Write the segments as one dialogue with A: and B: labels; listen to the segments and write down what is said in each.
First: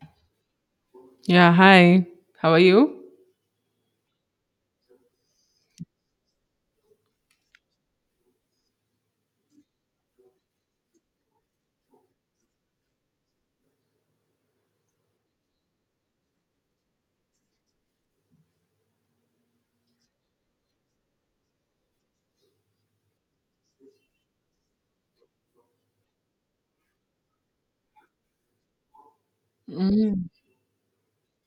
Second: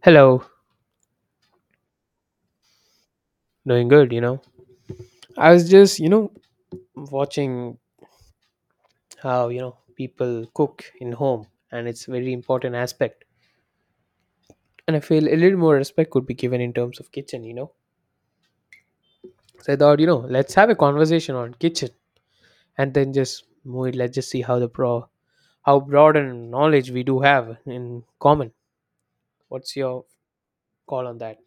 A: Hello.
B: Yeah, hi. How are you?
A: Doing good. I was just watching how people cook in home, and it's a very important aspect. And I feel a little more respect could be given in terms of kitchen. So I thought, let's have a conversation on kitchen, and then just move it. Let's just see how the pro how broad and knowledge we do have in common. What's your
B: Mm.
A: call on that?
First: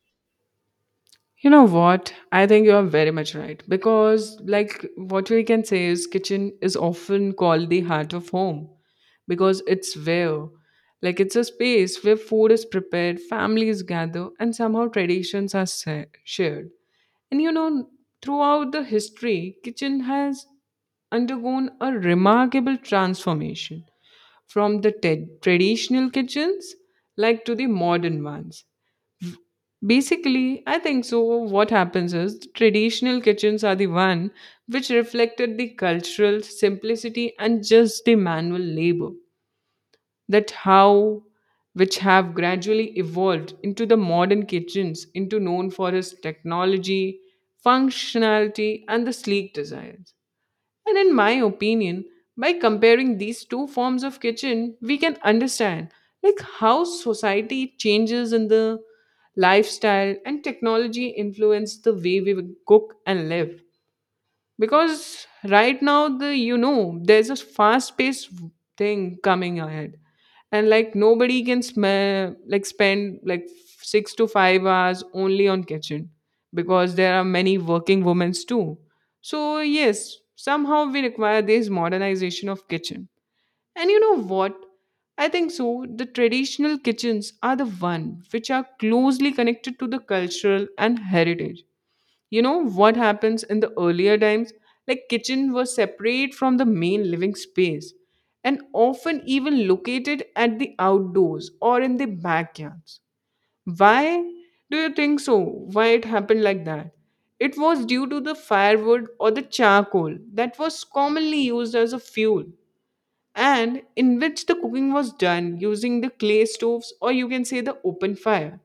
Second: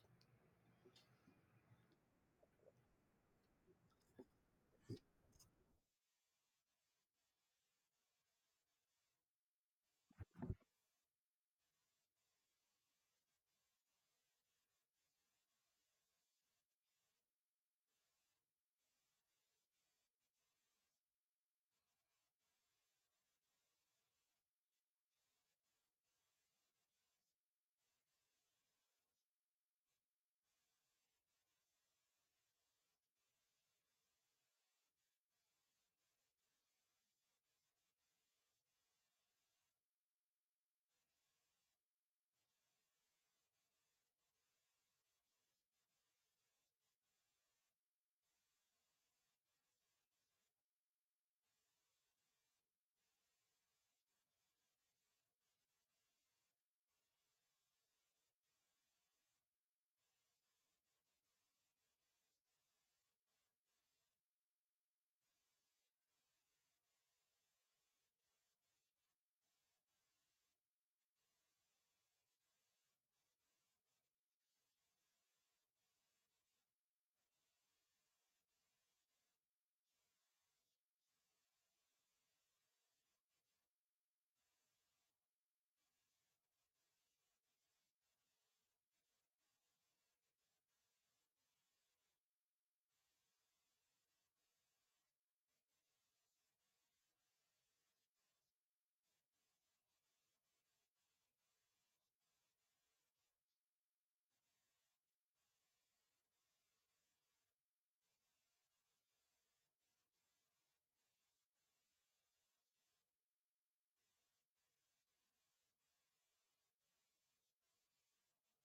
B: You know what? I think you are very much right because, like, what we can say is kitchen is often called the heart of home because it's where, like, it's a space where food is prepared, families gather, and somehow traditions are shared. And you know, throughout the history, kitchen has undergone a remarkable transformation from the traditional kitchens like to the modern ones. Basically, I think so. What happens is the traditional kitchens are the one which reflected the cultural simplicity and just the manual labor that how which have gradually evolved into the modern kitchens into known for its technology, functionality and the sleek designs. And in my opinion, by comparing these two forms of kitchen, we can understand like how society changes in the lifestyle and technology influence the way we cook and live because right now the you know there's a fast paced thing coming ahead, and like nobody can smell like spend like 6 to 5 hours only on kitchen because there are many working women too. So yes, somehow we require this modernization of kitchen. And you know what, I think so the traditional kitchens are the one which are closely connected to the cultural and heritage. You know what happens in the earlier times, like kitchen was separate from the main living space and often even located at the outdoors or in the backyards. Why do you think so? Why it happened like that? It was due to the firewood or the charcoal that was commonly used as a fuel, and in which the cooking was done using the clay stoves, or you can say the open fire.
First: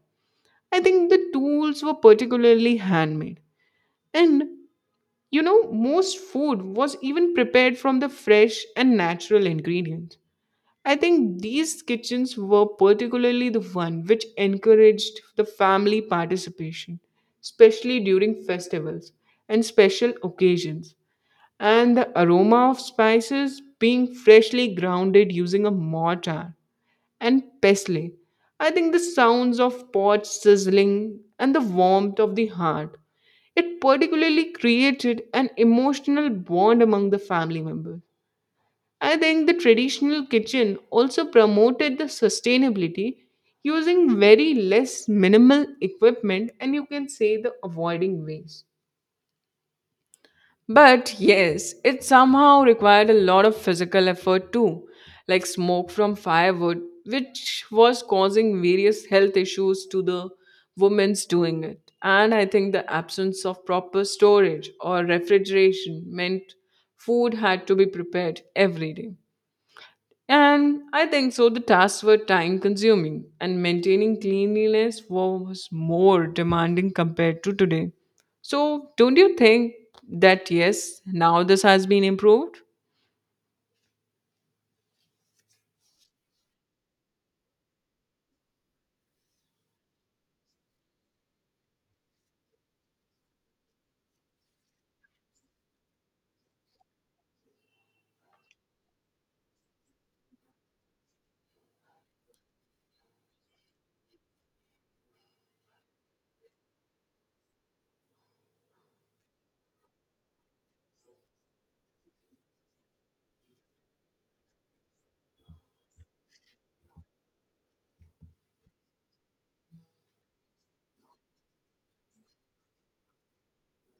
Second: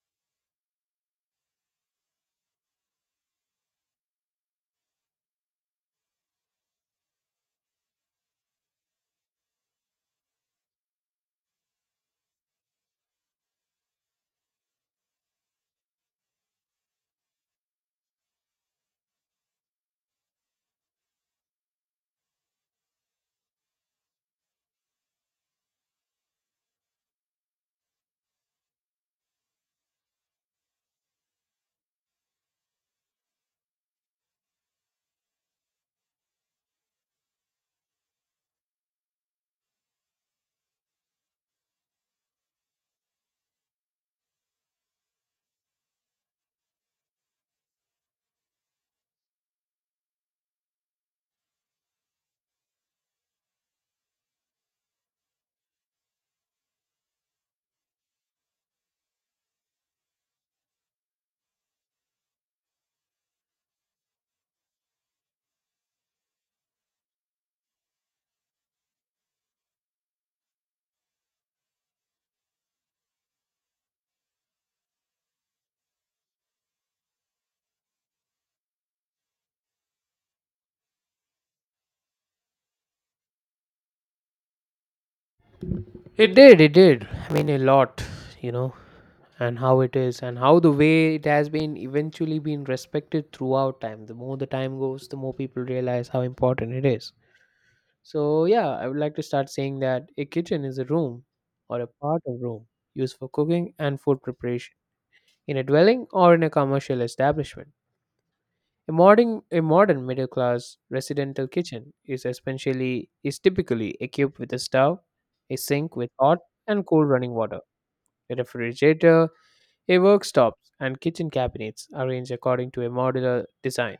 B: I think the tools were particularly handmade, and you know, most food was even prepared from the fresh and natural ingredients. I think these kitchens were particularly the one which encouraged the family participation, especially during festivals and special occasions. And the aroma of spices being freshly grounded using a mortar and pestle. I think the sounds of pots sizzling and the warmth of the hearth, it particularly created an emotional bond among the family members. I think the traditional kitchen also promoted the sustainability using very less minimal equipment, and you can say the avoiding waste. But yes, it somehow required a lot of physical effort too, like smoke from firewood, which was causing various health issues to the women's doing it. And I think the absence of proper storage or refrigeration meant food had to be prepared every day. And I think so, the tasks were time consuming, and maintaining cleanliness was more demanding compared to today. So, don't you think that yes, now this has been improved?
A: It did, it did. I mean a lot, you know. And how it is and how the way it has been eventually been respected throughout time. The more the time goes, the more people realize how important it is. So yeah, I would like to start saying that a kitchen is a room or a part of room used for cooking and food preparation in a dwelling or in a commercial establishment. A modern middle class residential kitchen is typically equipped with a stove, a sink with hot and cold running water, a refrigerator, a worktop, and kitchen cabinets arranged according to a modular design.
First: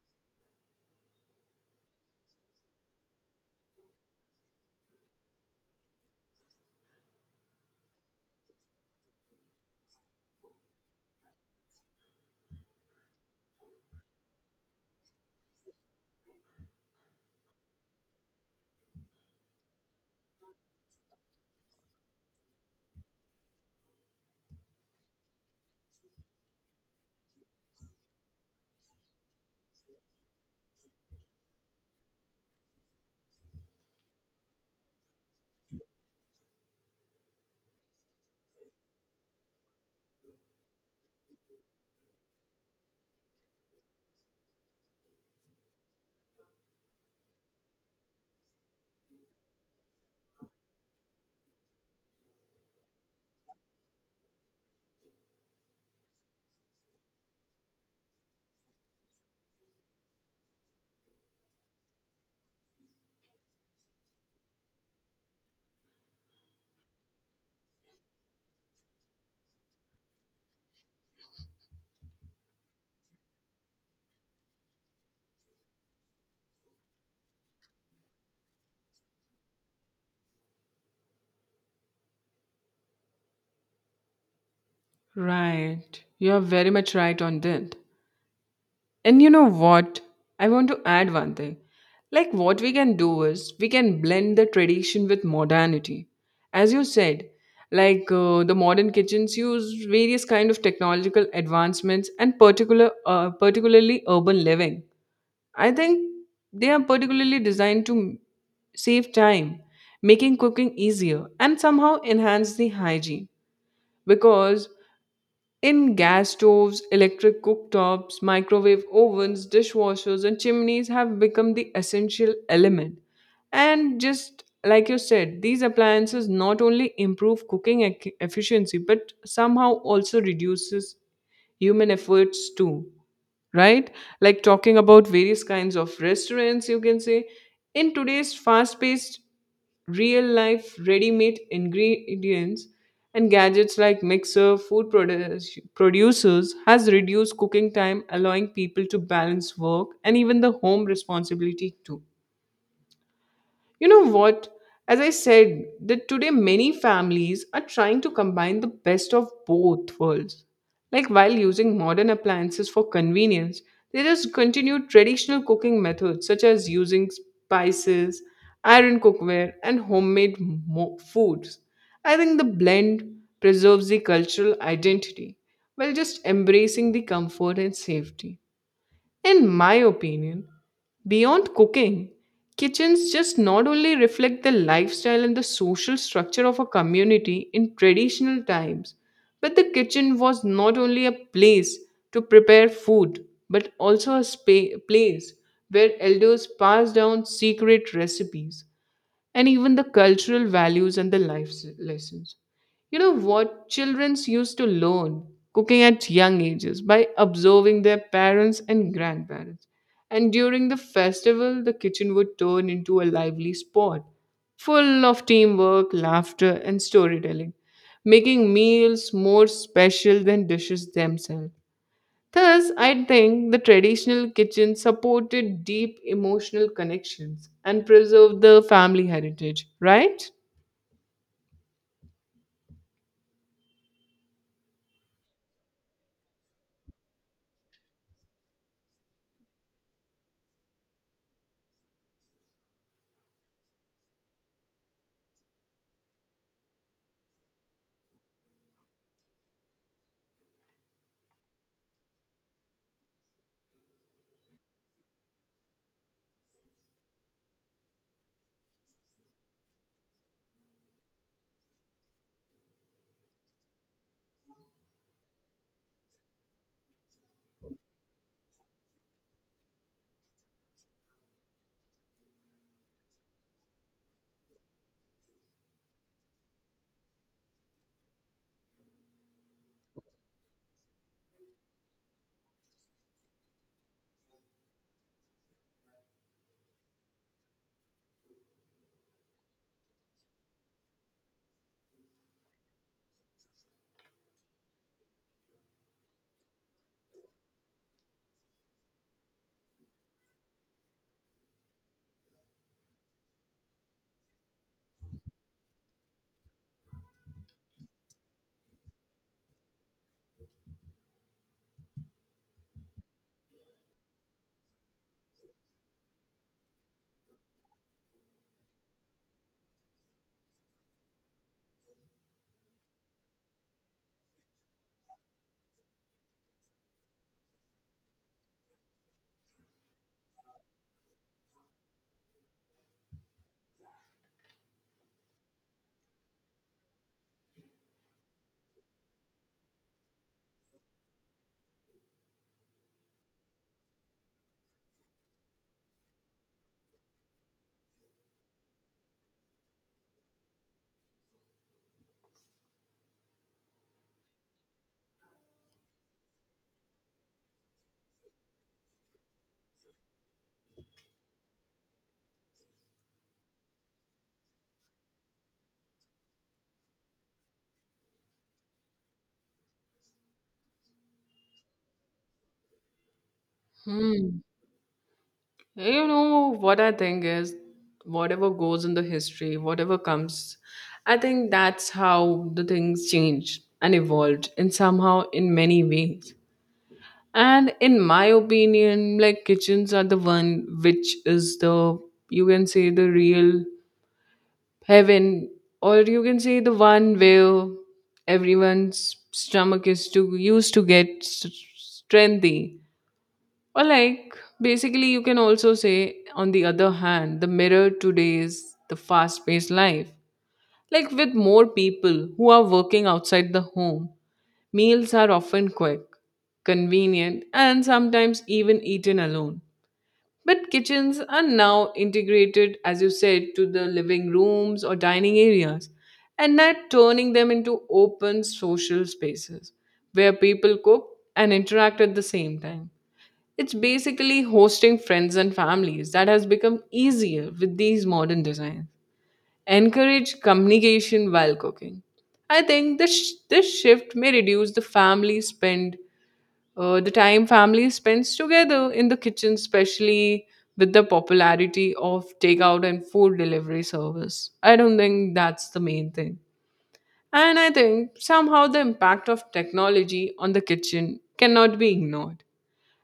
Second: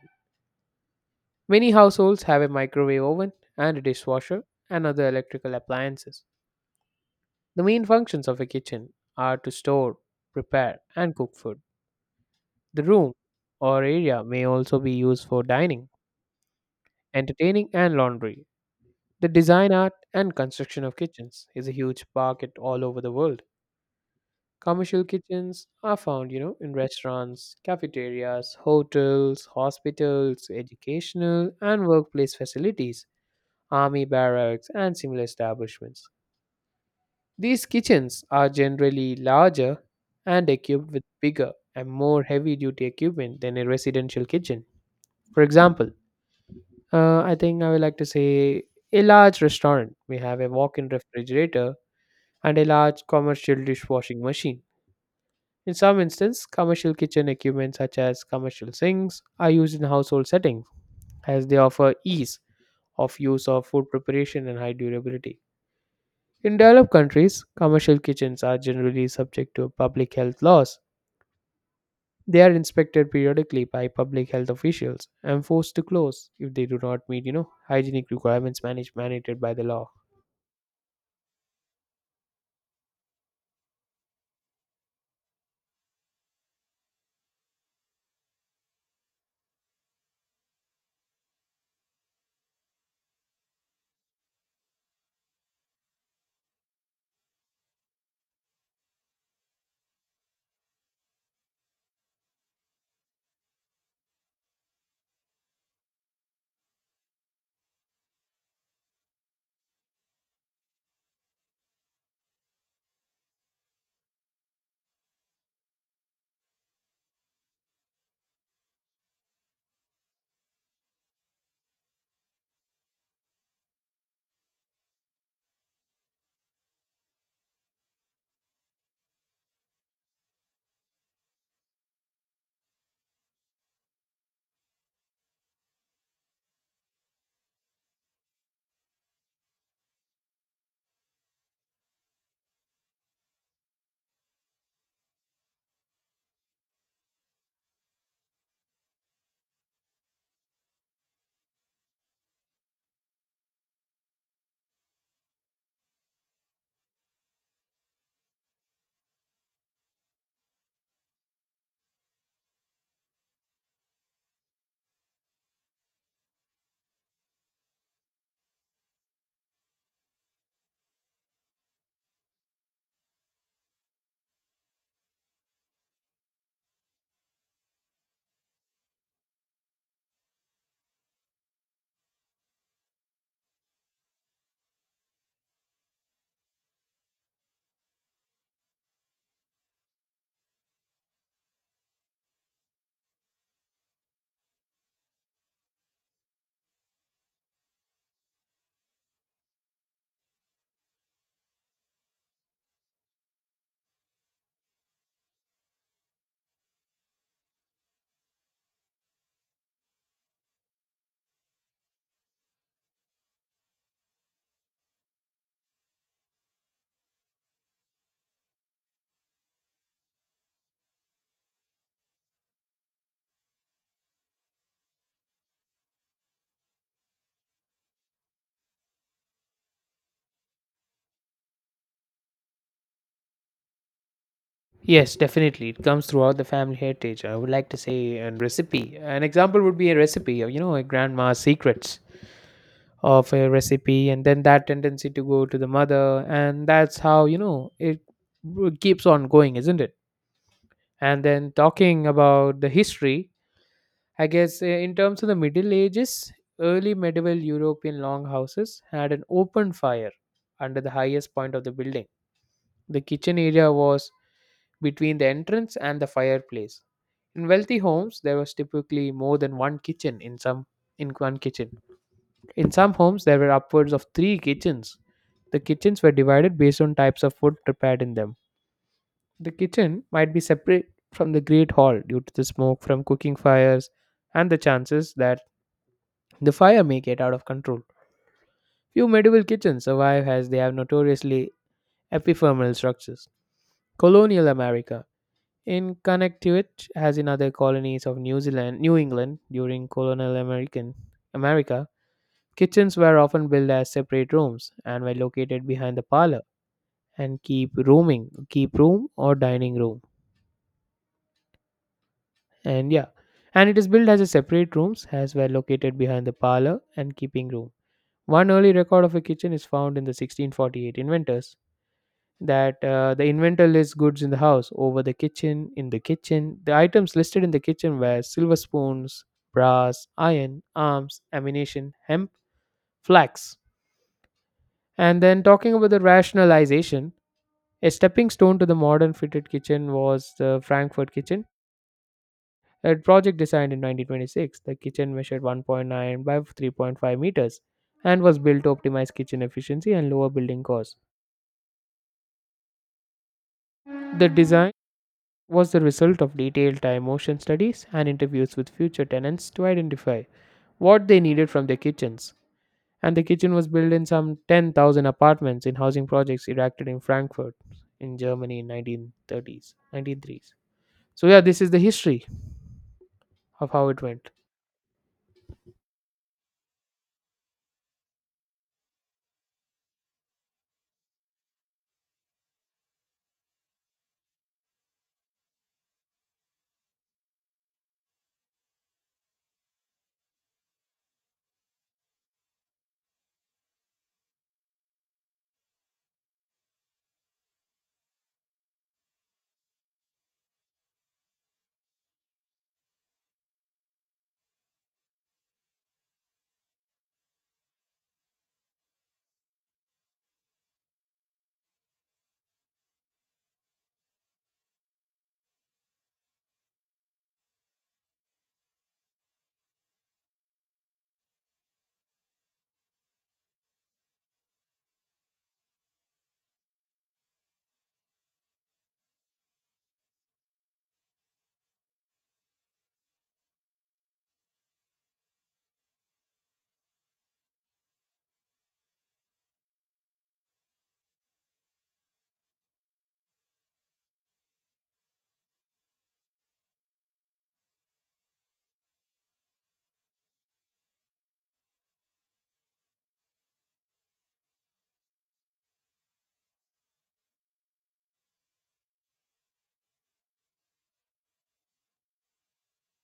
A: Many households have a microwave oven and a dishwasher and other electrical appliances. The main functions of a kitchen are to store, prepare, and cook food. The room or area may also be used for dining, entertaining, and laundry. The design art and construction of kitchens is a huge market all over the world. Commercial kitchens are found, in restaurants, cafeterias, hotels, hospitals, educational and workplace facilities, army barracks, and similar establishments. These kitchens are generally larger and equipped with bigger and more heavy duty equipment than a residential kitchen. For example, I think I would like to say a large restaurant may have a walk in refrigerator and a large commercial dishwashing machine. In some instances, commercial kitchen equipment such as commercial sinks are used in household settings, as they offer ease of use of food preparation and high durability. In developed countries, commercial kitchens are generally subject to public health laws. They are inspected periodically by public health officials and forced to close if they do not meet, hygienic requirements managed mandated by the law.
B: Right. You are very much right on that. And you know what? I want to add one thing. Like, what we can do is we can blend the tradition with modernity. As you said, like the modern kitchens use various kind of technological advancements and particularly urban living. I think they are particularly designed to save time, making cooking easier, and somehow enhance the hygiene because in gas stoves, electric cooktops, microwave ovens, dishwashers, and chimneys have become the essential element. And just like you said, these appliances not only improve cooking efficiency but somehow also reduces human efforts too, right? Like talking about various kinds of restaurants, you can say. In today's fast paced, real life, ready made ingredients and gadgets like mixer, producers has reduced cooking time, allowing people to balance work and even the home responsibility too. You know what? As I said, that today many families are trying to combine the best of both worlds. Like while using modern appliances for convenience, they just continue traditional cooking methods such as using spices, iron cookware, and homemade foods. I think the blend preserves the cultural identity while just embracing the comfort and safety. In my opinion, beyond cooking, kitchens just not only reflect the lifestyle and the social structure of a community in traditional times, but the kitchen was not only a place to prepare food, but also a place where elders passed down secret recipes and even the cultural values and the life lessons. You know what? Childrens used to learn cooking at young ages by observing their parents and grandparents. And during the festival, the kitchen would turn into a lively spot full of teamwork, laughter, and storytelling, making meals more special than dishes themselves. Thus, I think the traditional kitchen supported deep emotional connections and preserved the family heritage, right?
A: Yes, definitely. It comes throughout the family heritage. I would like to say a recipe. An example would be a recipe, a grandma's secrets of a recipe, and then that tendency to go to the mother, and that's how, it keeps on going, isn't it? And then talking about the history, I guess in terms of the Middle Ages, early medieval European longhouses had an open fire under the highest point of the building. The kitchen area was between the entrance and the fireplace. In wealthy homes, there was typically more than one kitchen in one kitchen. In some homes, there were upwards of three kitchens. The kitchens were divided based on types of food prepared in them. The kitchen might be separate from the great hall due to the smoke from cooking fires and the chances that the fire may get out of control. Few medieval kitchens survive as they have notoriously epiphermal structures. Colonial America. In Connecticut, as in other colonies of New Zealand, New England during colonial America, kitchens were often built as separate rooms and were located behind the parlor and keep room or dining room. And yeah, and it is built as a separate rooms as were located behind the parlor and keeping room. One early record of a kitchen is found in the 1648 inventors that the inventor lists goods in the house over the kitchen. In the kitchen, the items listed in the kitchen were silver spoons, brass, iron, arms, ammunition, hemp, flax. And then talking about the rationalization, a stepping stone to the modern fitted kitchen was the Frankfurt kitchen, a project designed in 1926. The kitchen measured 1.9 by 3.5 meters and was built to optimize kitchen efficiency and lower building costs. The design was the result of detailed time motion studies and interviews with future tenants to identify what they needed from their kitchens. And the kitchen was built in some 10,000 apartments in housing projects erected in Frankfurt in Germany in 1930s. So yeah, this is the history of how it went.
B: Hmm. You know what I think is whatever goes in the history, whatever comes, I think that's how the things changed and evolved and somehow in many ways. And in my opinion, like kitchens are the one which is the, you can say, the real heaven, or you can say the one where everyone's stomach is to used to get strengthy. Or like basically, you can also say on the other hand, the mirror today is the fast-paced life. Like with more people who are working outside the home, meals are often quick, convenient, and sometimes even eaten alone. But kitchens are now integrated, as you said, to the living rooms or dining areas, and not turning them into open social spaces where people cook and interact at the same time. It's basically hosting friends and families that has become easier with these modern designs. Encourage communication while cooking. I think this shift may reduce the family spend the time family spends together in the kitchen, especially with the popularity of takeout and food delivery service. I don't think that's the main thing. And I think somehow the impact of technology on the kitchen cannot be ignored,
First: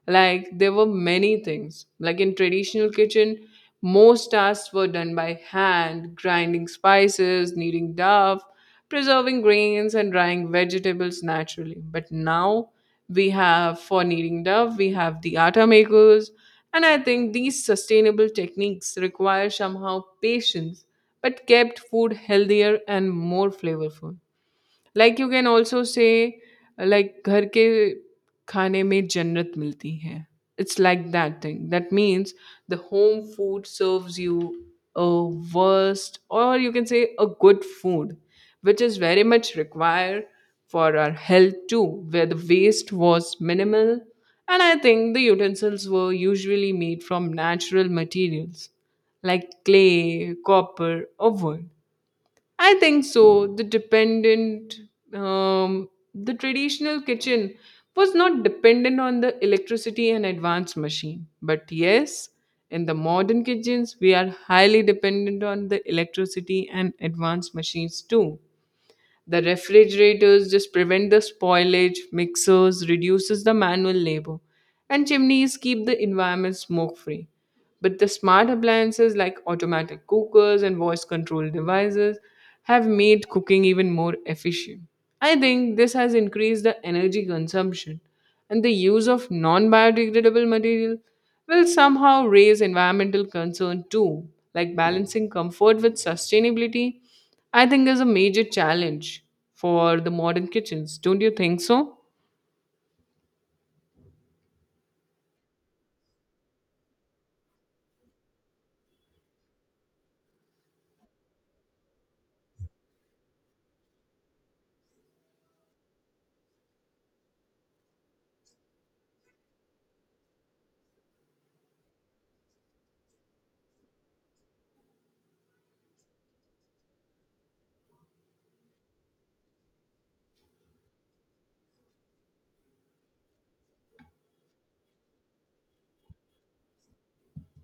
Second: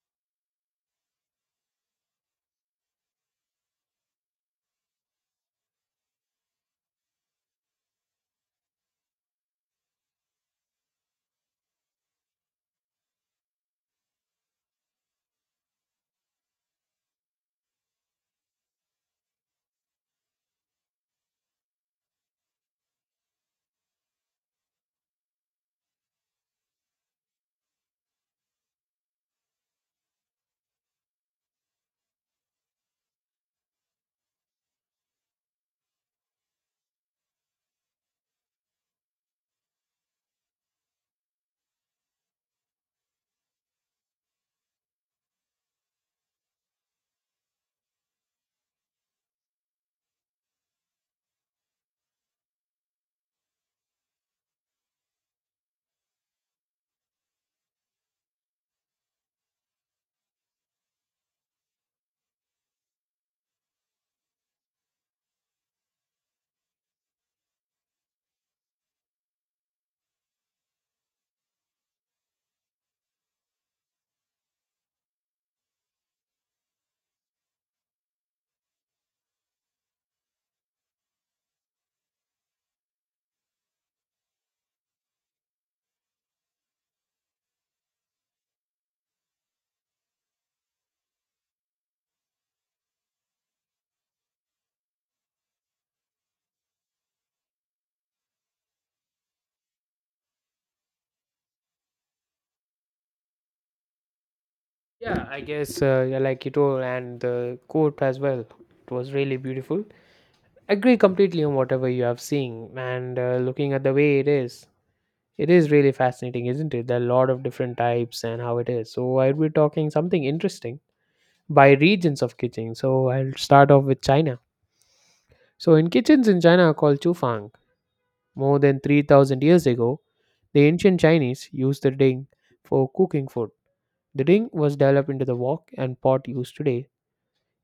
B: like there were many things like in traditional kitchen most tasks were done by hand, grinding spices, kneading dough, preserving grains and drying vegetables naturally. But now we have, for kneading dough we have the atta makers. And I think these sustainable techniques require somehow patience but kept food healthier and more flavorful. Like you can also say like घर के खाने में जन्नत मिलती है. It's like that thing that means the home food serves you a worst, or you can say a good food, which is very much required for our health too, where the waste was minimal. And I think the utensils were usually made from natural materials like clay, copper, or wood. I think so. The traditional kitchen was not dependent on the electricity and advanced machine. But yes, in the modern kitchens, we are highly dependent on the electricity and advanced machines too. The refrigerators just prevent the spoilage, mixers reduces the manual labor, and chimneys keep the environment smoke free. But the smart appliances like automatic cookers and voice control devices have made cooking even more efficient. I think this has increased the energy consumption, and the use of non biodegradable material will somehow raise environmental concern too, like balancing comfort with sustainability. I think is a major challenge for the modern kitchens. Don't you think so?
A: Yeah, I guess yeah, like you told, and the court as well. It was really beautiful. Agree completely on whatever you have seen, and looking at the way it is, it is really fascinating, isn't it? There are a lot of different types and how it is. So I'll be talking something interesting by regions of kitchen. So I'll start off with China. So in kitchens in China called Chufang, more than 3000 years ago, the ancient Chinese used the ding for cooking food. The ding was developed into the wok and pot used today.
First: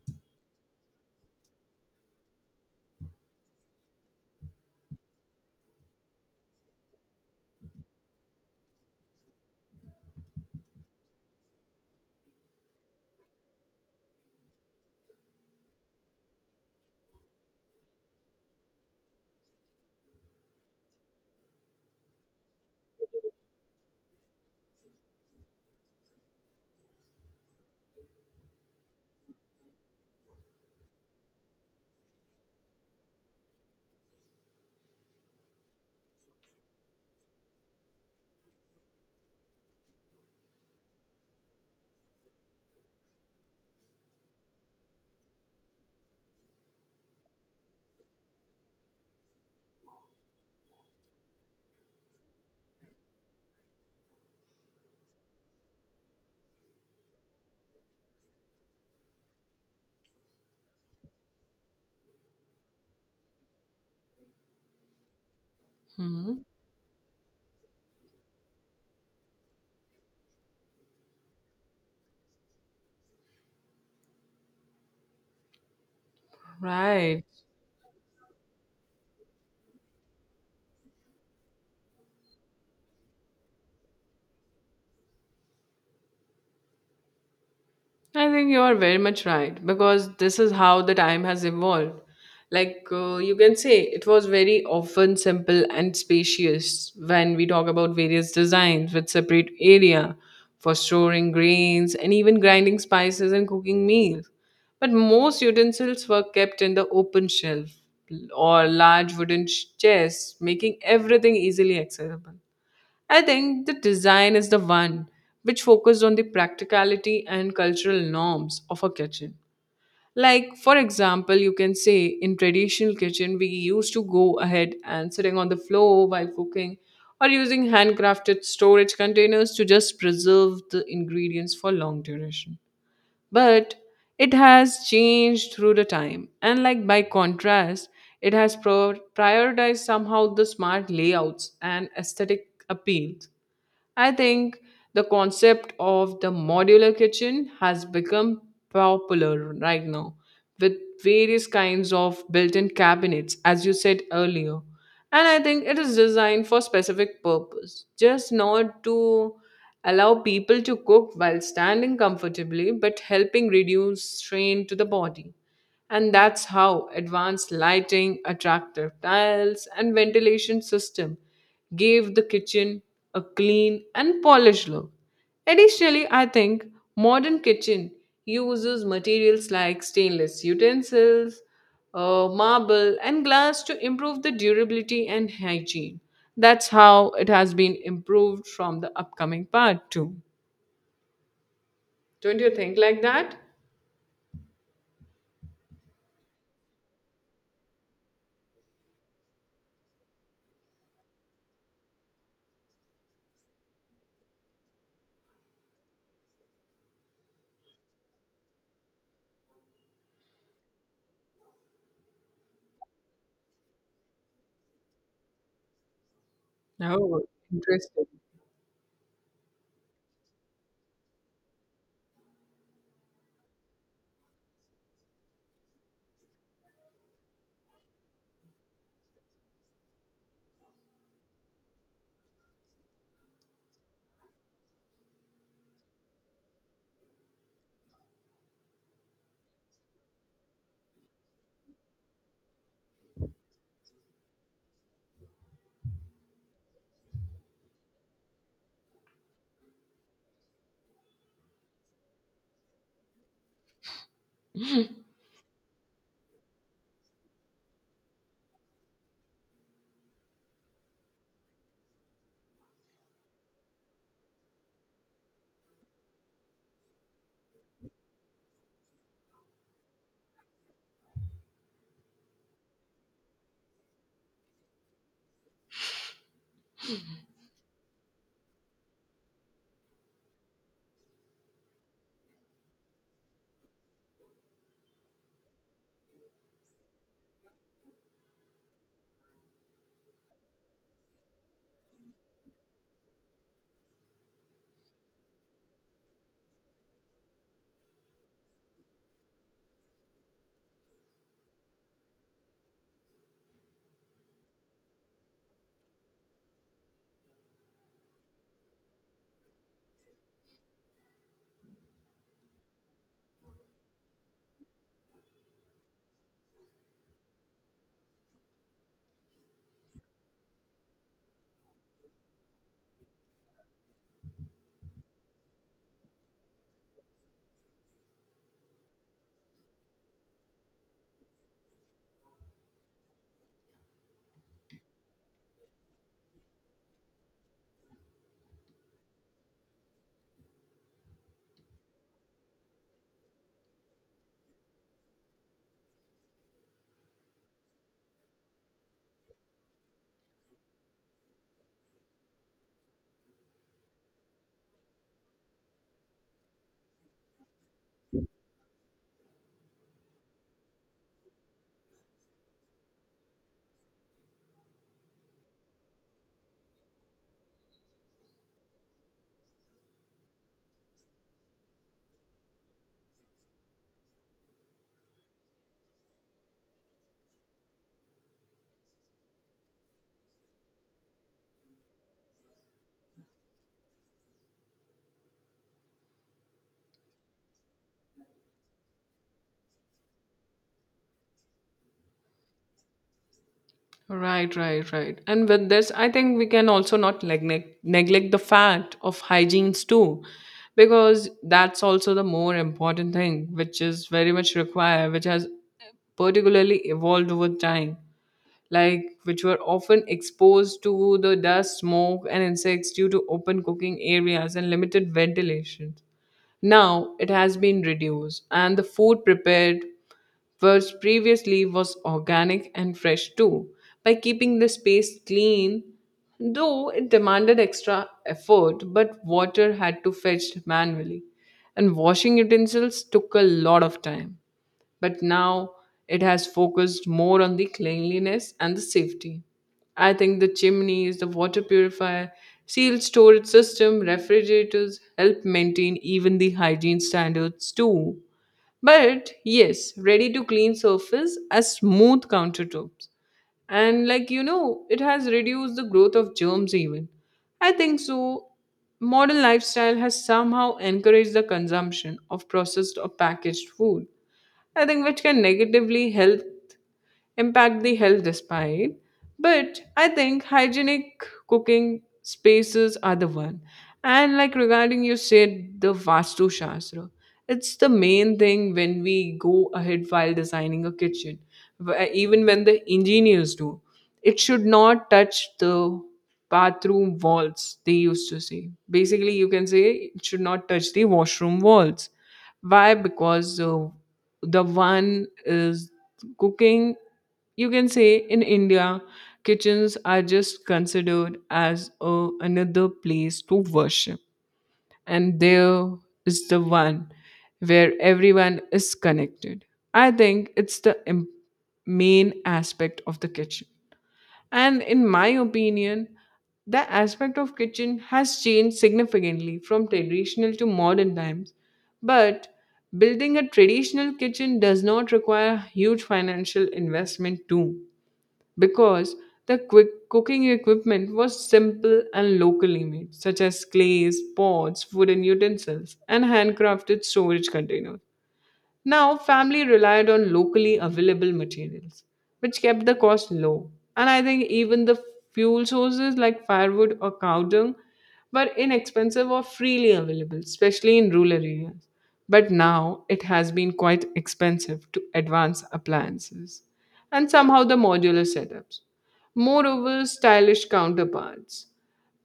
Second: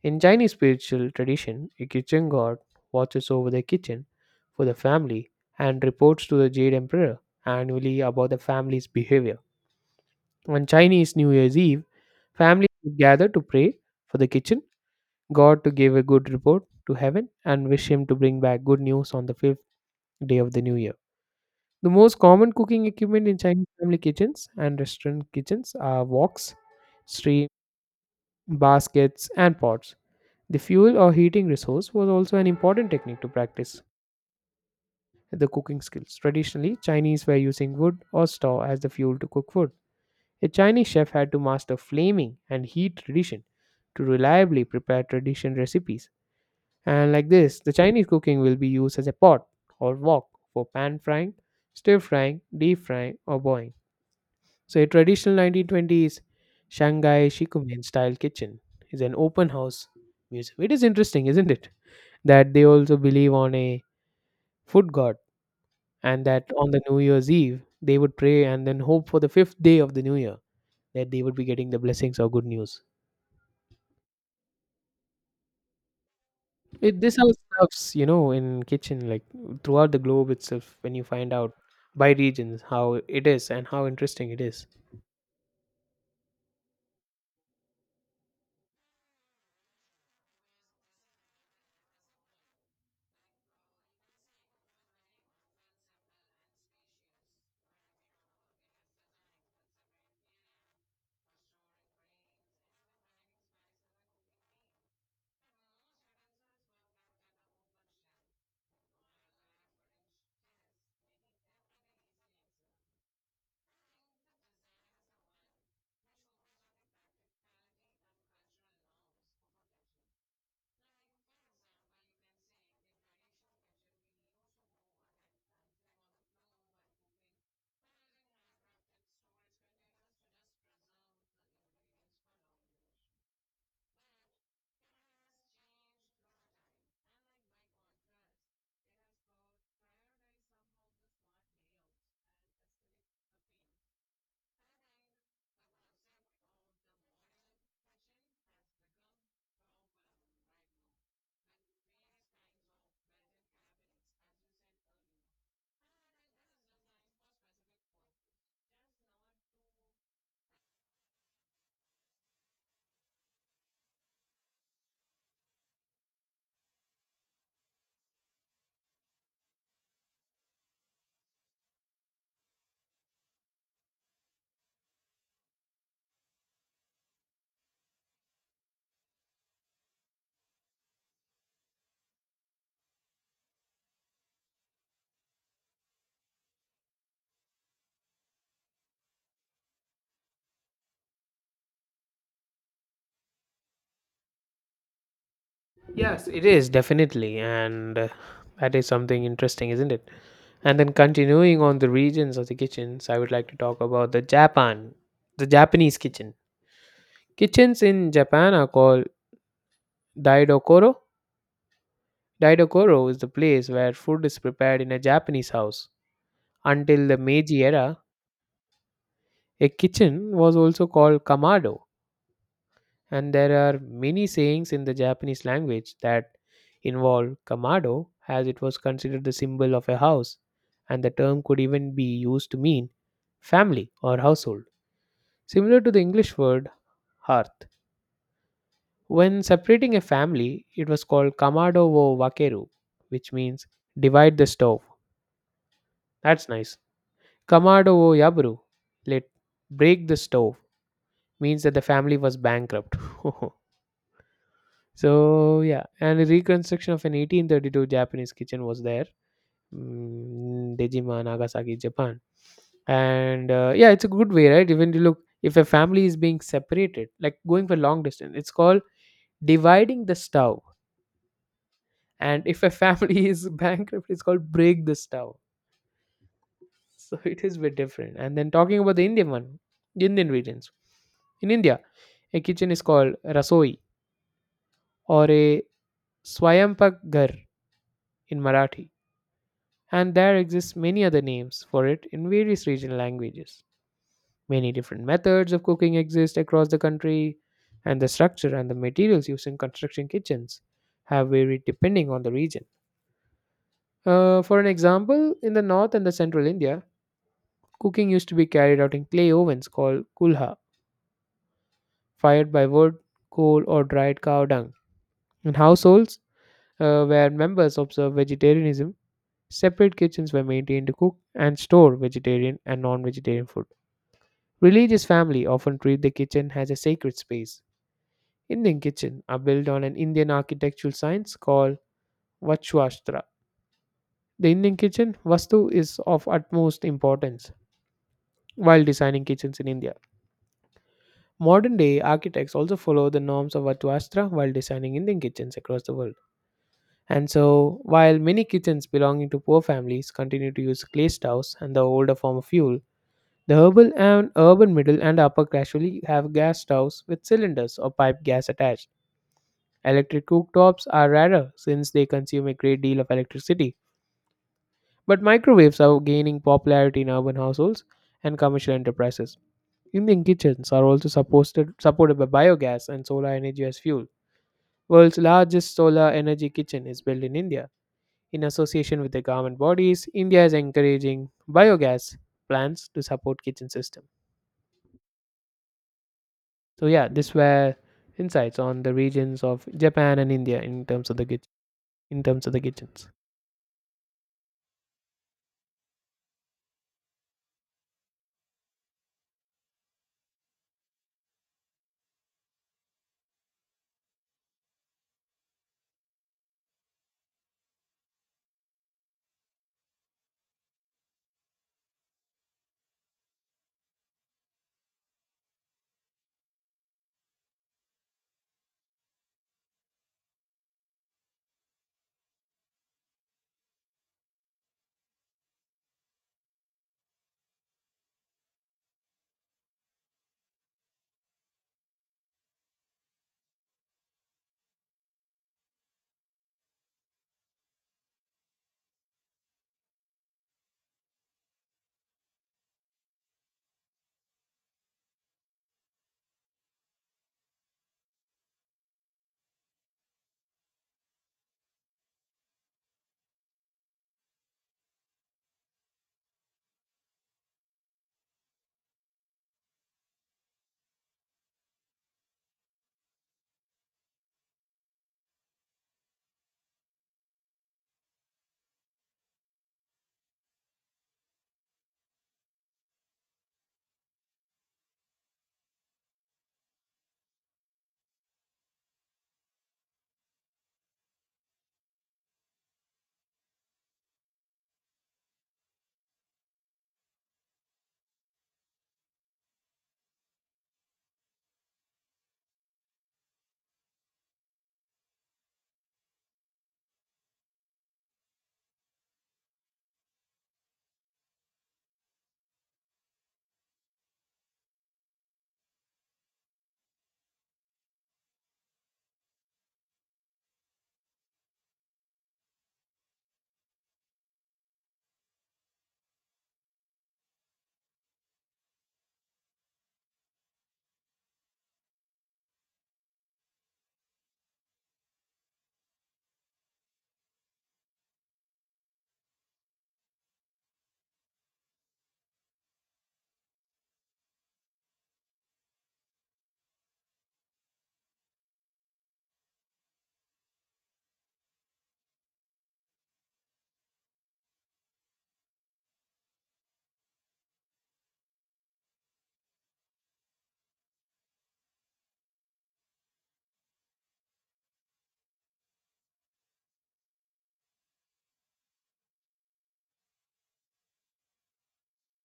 A: In Chinese spiritual tradition, a kitchen god watches over the kitchen for the family and reports to the Jade Emperor annually about the family's behavior. On Chinese New Year's Eve, families would gather to pray for the kitchen god to give a good report to heaven, and wish him to bring back good news on the fifth day of the new year. The most common cooking equipment in Chinese family kitchens and restaurant kitchens are woks, steam baskets, and pots. The fuel or heating resource was also an important technique to practice the cooking skills. Traditionally, Chinese were using wood or straw as the fuel to cook food. A Chinese chef had to master flaming and heat tradition to reliably prepare tradition recipes. And like this, the Chinese cooking will be used as a pot or wok for pan frying, stir frying, deep frying, or boiling. So, a traditional 1920s Shanghai Shikumen style kitchen is an open house museum. It is interesting, isn't it? That they also believe on a food god, and
B: Mhm.
A: that on the New Year's Eve they would pray and then hope for the fifth day of the New Year that they would be getting the blessings or good news. This
B: Right.
A: all serves, in kitchen, like throughout the globe itself, when you find out by regions how it is and how interesting it is.
B: I think you are very much right because this is how the time has evolved. Like you can say, it was very often simple and spacious when we talk about various designs with separate area for storing grains and even grinding spices and cooking meals. But most utensils were kept in the open shelf or large wooden chests, making everything easily accessible. I think the design is the one which focused on the practicality and cultural norms of a kitchen. Like, for example, you can say in traditional kitchen, we used to go ahead and sitting on the floor while cooking or using handcrafted storage containers to just preserve the ingredients for long duration. But it has changed through the time. And like by contrast, it has prioritized somehow the smart layouts and aesthetic appeal. I think the concept of the modular kitchen has become popular right now with various kinds of built in cabinets, as you said earlier. And I think it is designed for specific purpose, just not to allow people to cook while standing comfortably, but helping reduce strain to the body. And that's how advanced lighting, attractive tiles, and ventilation system gave the kitchen a clean and polished look. Additionally, I think modern kitchen uses materials like stainless utensils, marble, and glass to improve the durability and hygiene. That's how it has been improved from the upcoming part too. Don't you think like that?
A: Yes, it is definitely, and that is something interesting, isn't it? And then continuing on the regions of the kitchens, I would like to talk about the Japan, the Japanese kitchen. Kitchens in Japan are called daidokoro. Daidokoro is the place where food is prepared in a Japanese house. Until the
B: No,
A: Meiji era,
B: interesting.
A: a kitchen was also called kamado, and there are many sayings in the Japanese language that involve kamado, as it was considered the symbol of a house, and the term could even be used to mean family or household, similar to the English word hearth. When separating a family, it was called kamado wo wakeru, which means divide the stove. That's nice. Kamado wo yaburu, let break the stove, means that the family was bankrupt. So yeah, and a reconstruction of an 1832 Japanese kitchen was there, Dejima, Nagasaki, Japan. And yeah, it's a good way, right? Even to look if a family is being separated, like going for long distance, it's called dividing the stove. And if a family is bankrupt, it's called break the stove. So it is a bit different. And then talking about the Indian one, Indian regions. In India, a kitchen is called rasoi or a swayampak ghar in Marathi, and there exists many other names for it in various regional languages. Many different methods of cooking exist across the country, and the structure and the materials used in construction kitchens have varied depending on the region. For an example, in the north and the central India, cooking used to be carried out in clay ovens called kulha, fired by wood, coal, or dried cow dung. In households where members observe vegetarianism, separate kitchens were maintained to cook and store vegetarian and non vegetarian food. Religious families often treat the kitchen as a sacred space. Indian kitchen are built on an Indian architectural science called Vastushastra. The Indian kitchen vastu is of utmost importance while designing kitchens in India. Modern day architects also follow the norms of Vastushastra while designing Indian kitchens across the world. And so, while many kitchens belonging to poor families continue to use clay stoves and the older form of fuel, the urban middle and upper class usually have gas stoves with cylinders or pipe gas attached. Electric cooktops are rarer since they consume a great deal of electricity, but microwaves are gaining popularity in urban households and commercial enterprises. Indian kitchens are also supported by biogas and solar energy as fuel. World's largest solar energy kitchen is built in India. In association with the government bodies, India is encouraging biogas plants to support kitchen system. So yeah, this were insights on the regions of Japan and India in terms of the kitchens.
B: Right, right, right. And with this, I think we can also not neglect neglect the fact of hygienes too, because that's also the more important thing, which is very much required, which has particularly evolved over time, like which were often exposed to the dust, smoke, and insects due to open cooking areas and limited ventilation. Now it has been reduced, and the food prepared whereas previously was organic and fresh too. By keeping the space clean, though it demanded extra effort, but water had to fetched manually, and washing utensils took a lot of time. But now it has focused more on the cleanliness and the safety. I think the chimneys, the water purifier, sealed storage system, refrigerators help maintain even the hygiene standards too. But yes, ready to clean surface as smooth countertops. And it has reduced the growth of germs even. I think so. Modern lifestyle has somehow encouraged the consumption of processed or packaged food. I think which can negatively help impact the health despite but I think hygienic cooking spaces are the one and like regarding you said the vastu shastra it's the main thing when we go ahead while designing a kitchen. Even when the engineers do, it should not touch the bathroom walls, they used to say. Basically you can say it should not touch the washroom walls. Why? Because the one is cooking. You can say in India, kitchens are just considered as another place to worship, and there is the one where everyone is connected. I think it's the main aspect of the kitchen. And in my opinion, the aspect of kitchen has changed significantly from traditional to modern times. But building a traditional kitchen does not require huge financial investment too, because the quick cooking equipment was simple and locally made, such as clays, pots, wooden utensils, and handcrafted storage containers. Now, family relied on locally available materials, which kept the cost low. And I think even the fuel sources like firewood or cow dung were inexpensive or freely available, especially in rural areas. But now it has been quite expensive to advance appliances and somehow the modular setups. Moreover, stylish counterparts.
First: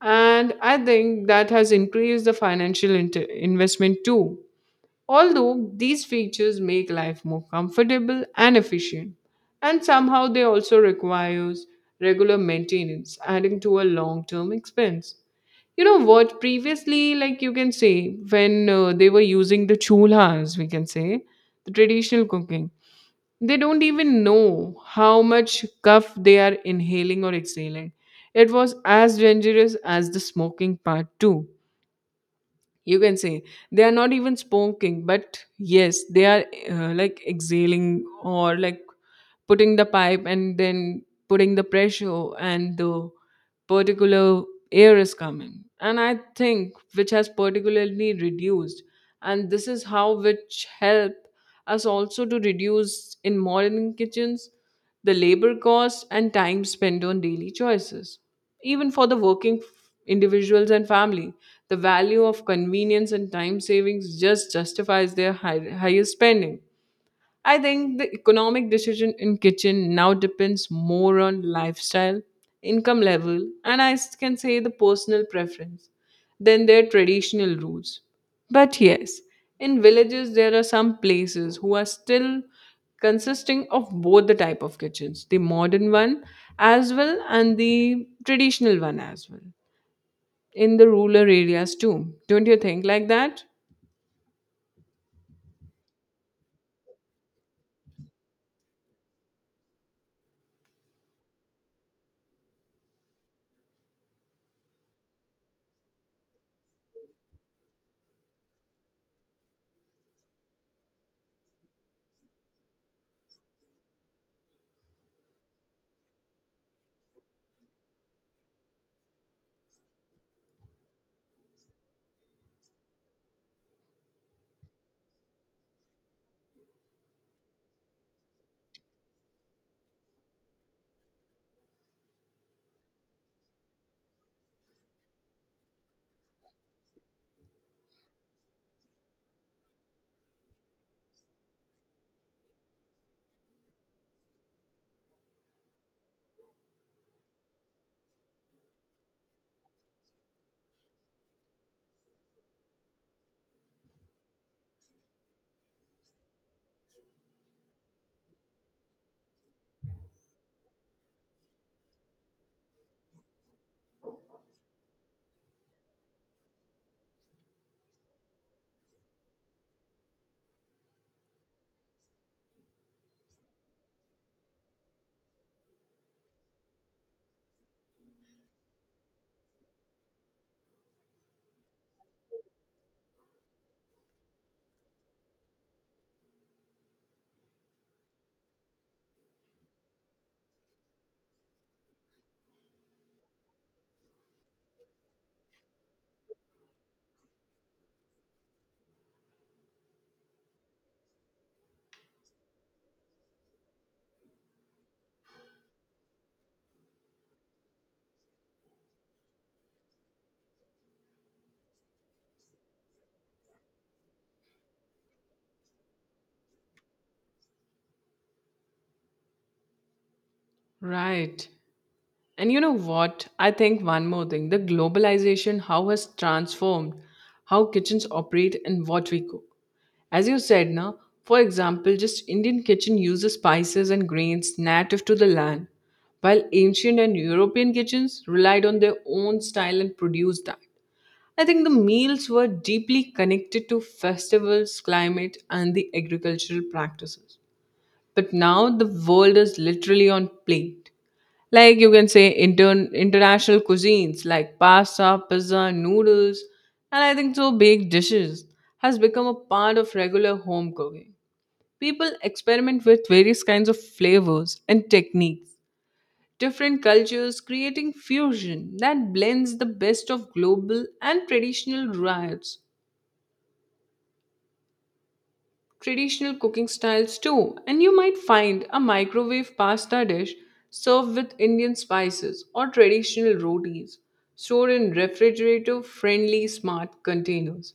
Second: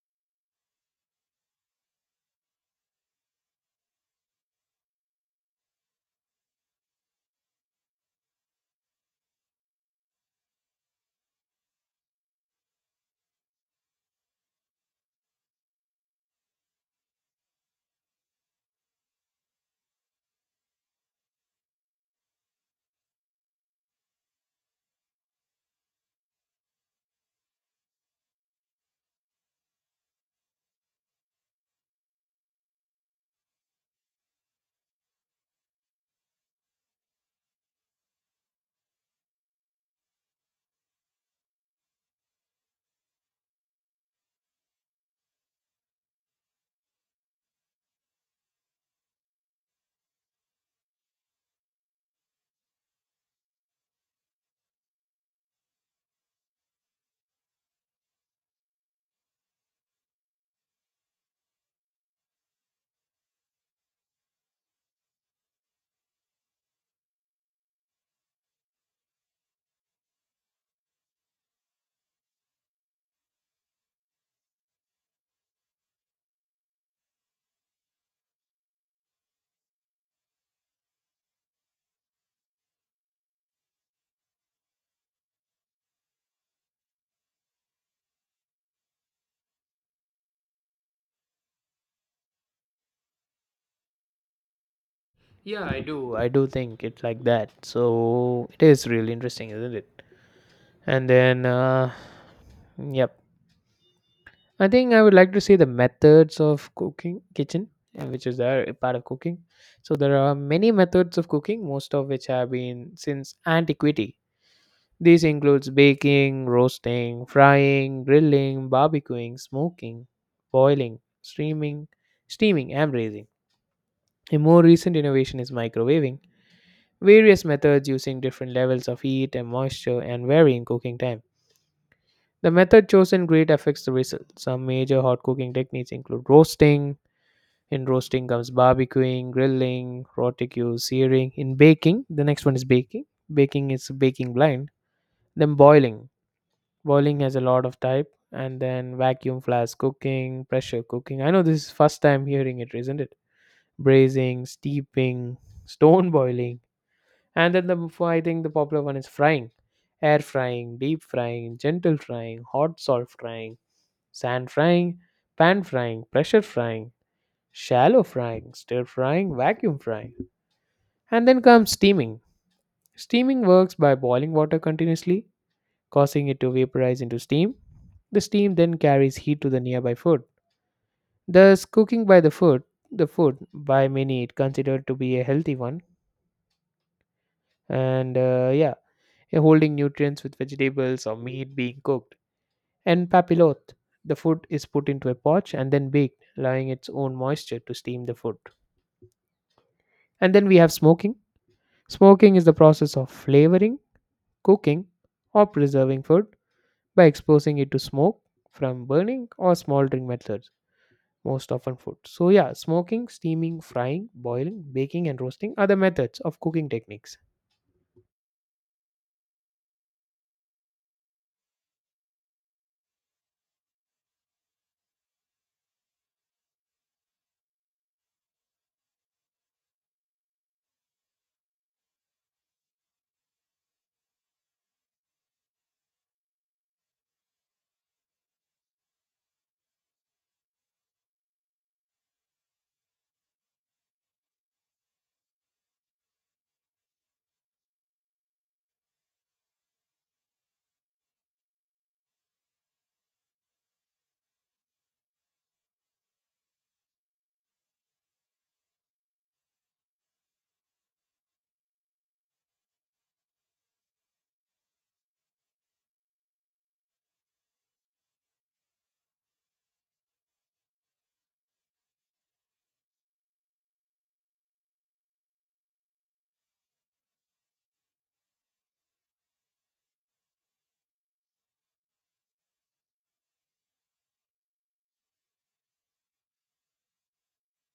B: And I think that has increased the financial investment too. Although these features make life more comfortable and efficient, and somehow they also requires regular maintenance, adding to a long-term expense. You know what? Previously, like you can say, when they were using the chulhas, we can say the traditional cooking, they don't even know how much cuff they are inhaling or exhaling. It was as dangerous as the smoking part too, you can say. They are not even smoking, but yes they are like exhaling, or like putting the pipe and then putting the pressure and the particular air is coming, and I think which has particularly reduced. And this is how which help us also to reduce in modern kitchens the labor cost and time spent on daily choices. Even for the working individuals and family, the value of convenience and time savings just justifies their highest spending. I think the economic decision in kitchen now depends more on lifestyle, income level, and can say the personal preference than their traditional rules. But yes, in villages there are some places who are still consisting of both the type of kitchens, the modern one as well and the traditional one as well. In the rural areas too. Don't you think like that?
A: Yeah, I do. I do think it like that. So it is really interesting, isn't it? And then, yep. I think I would like to see the methods of cooking kitchen, which is there a part of cooking. So there are many methods of cooking, most of which have been since antiquity. This includes baking, roasting, frying, grilling, barbecuing, smoking, boiling, steaming, and braising. A more recent innovation is microwaving various methods using different levels of heat and moisture and varying cooking time. The method chosen greatly affects the result. Some major hot cooking techniques include roasting. In roasting comes barbecuing, grilling, rotisserie, searing. In baking, the next one is baking. Baking is baking blind. Then boiling. Boiling has a lot of type. And then vacuum flask cooking, pressure cooking. I know this is first time hearing it, isn't it? Braising, steeping, stone boiling. And then the before I think the popular one is frying, air frying, deep frying, gentle frying, hot salt frying, sand frying, pan frying, pressure frying, shallow frying, stir frying, vacuum frying. And then comes steaming. Steaming works by boiling water continuously, causing it to vaporize into steam. The steam then carries heat to the nearby food. Thus, cooking by the food by many it considered to be a healthy one. And yeah, you're holding nutrients with vegetables or meat being cooked. And papillote, the food is put into a pot and then baked, allowing its own moisture to steam the food. And then we have smoking. Smoking is the process of flavoring, cooking, or preserving food by exposing it to smoke from burning or smoldering methods, most often food. So, yeah, smoking, steaming, frying, boiling, baking, and roasting are the methods of cooking techniques.
B: Right. And you know what? I think one more thing, the globalization, how has transformed how kitchens operate and what we cook. As you said, now, for example, just Indian kitchen uses spices and grains native to the land, while ancient and European kitchens relied on their own style and produced that. I think the meals were deeply connected to festivals, climate, and the agricultural practices. But now the world is literally on plate. Like you can say international cuisines like pasta, pizza, noodles, and I think so baked dishes has become a part of regular home cooking. People experiment with various kinds of flavors and techniques. Different cultures creating fusion that blends the best of global and traditional riots, traditional cooking styles too, and you might find a microwave pasta dish served with Indian spices or traditional rotis stored in refrigerator friendly smart containers.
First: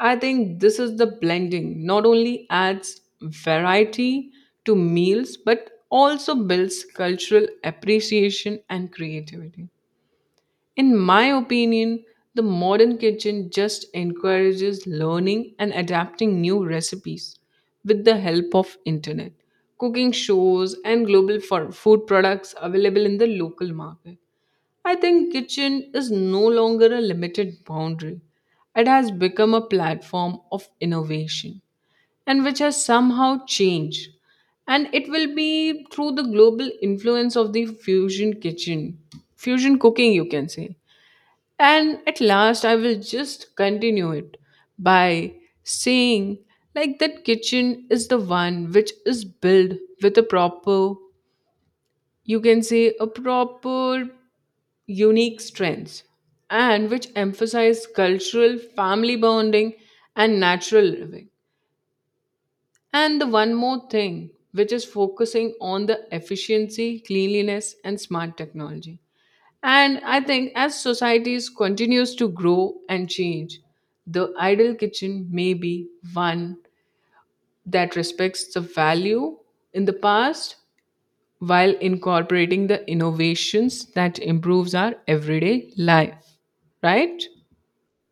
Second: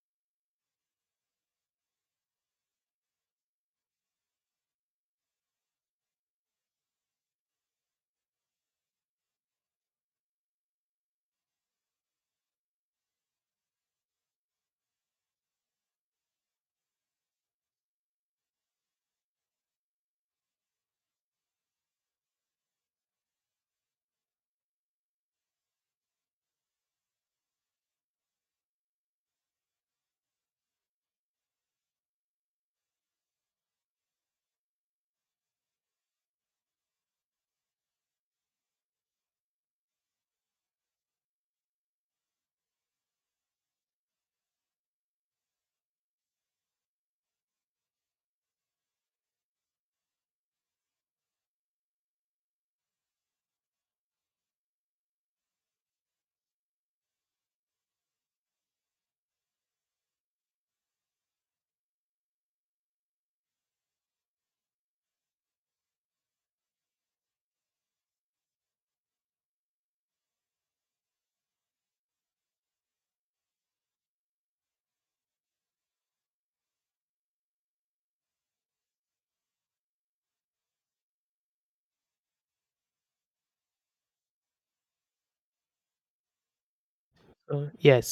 B: I think this is the blending not only adds variety to meals but also builds cultural appreciation and creativity. In my opinion, the modern kitchen just encourages learning and adapting new recipes with the help of internet, cooking shows and global for food products available in the local market. I think kitchen is no longer a limited boundary. It has become a platform of innovation, and which has somehow changed, and it will be through the global influence of the fusion cooking, you can say. And at last, I will just continue it by saying, like, that kitchen is the one which is built with a proper, you can say, a proper unique strengths, and which emphasize cultural, family bonding, and natural living, and one more thing, which is focusing on the efficiency, cleanliness, and smart technology. And I think as societies continues to grow and change, the ideal kitchen may be one that respects the value in the past while incorporating the innovations that improves our everyday life, right?
A: Yes.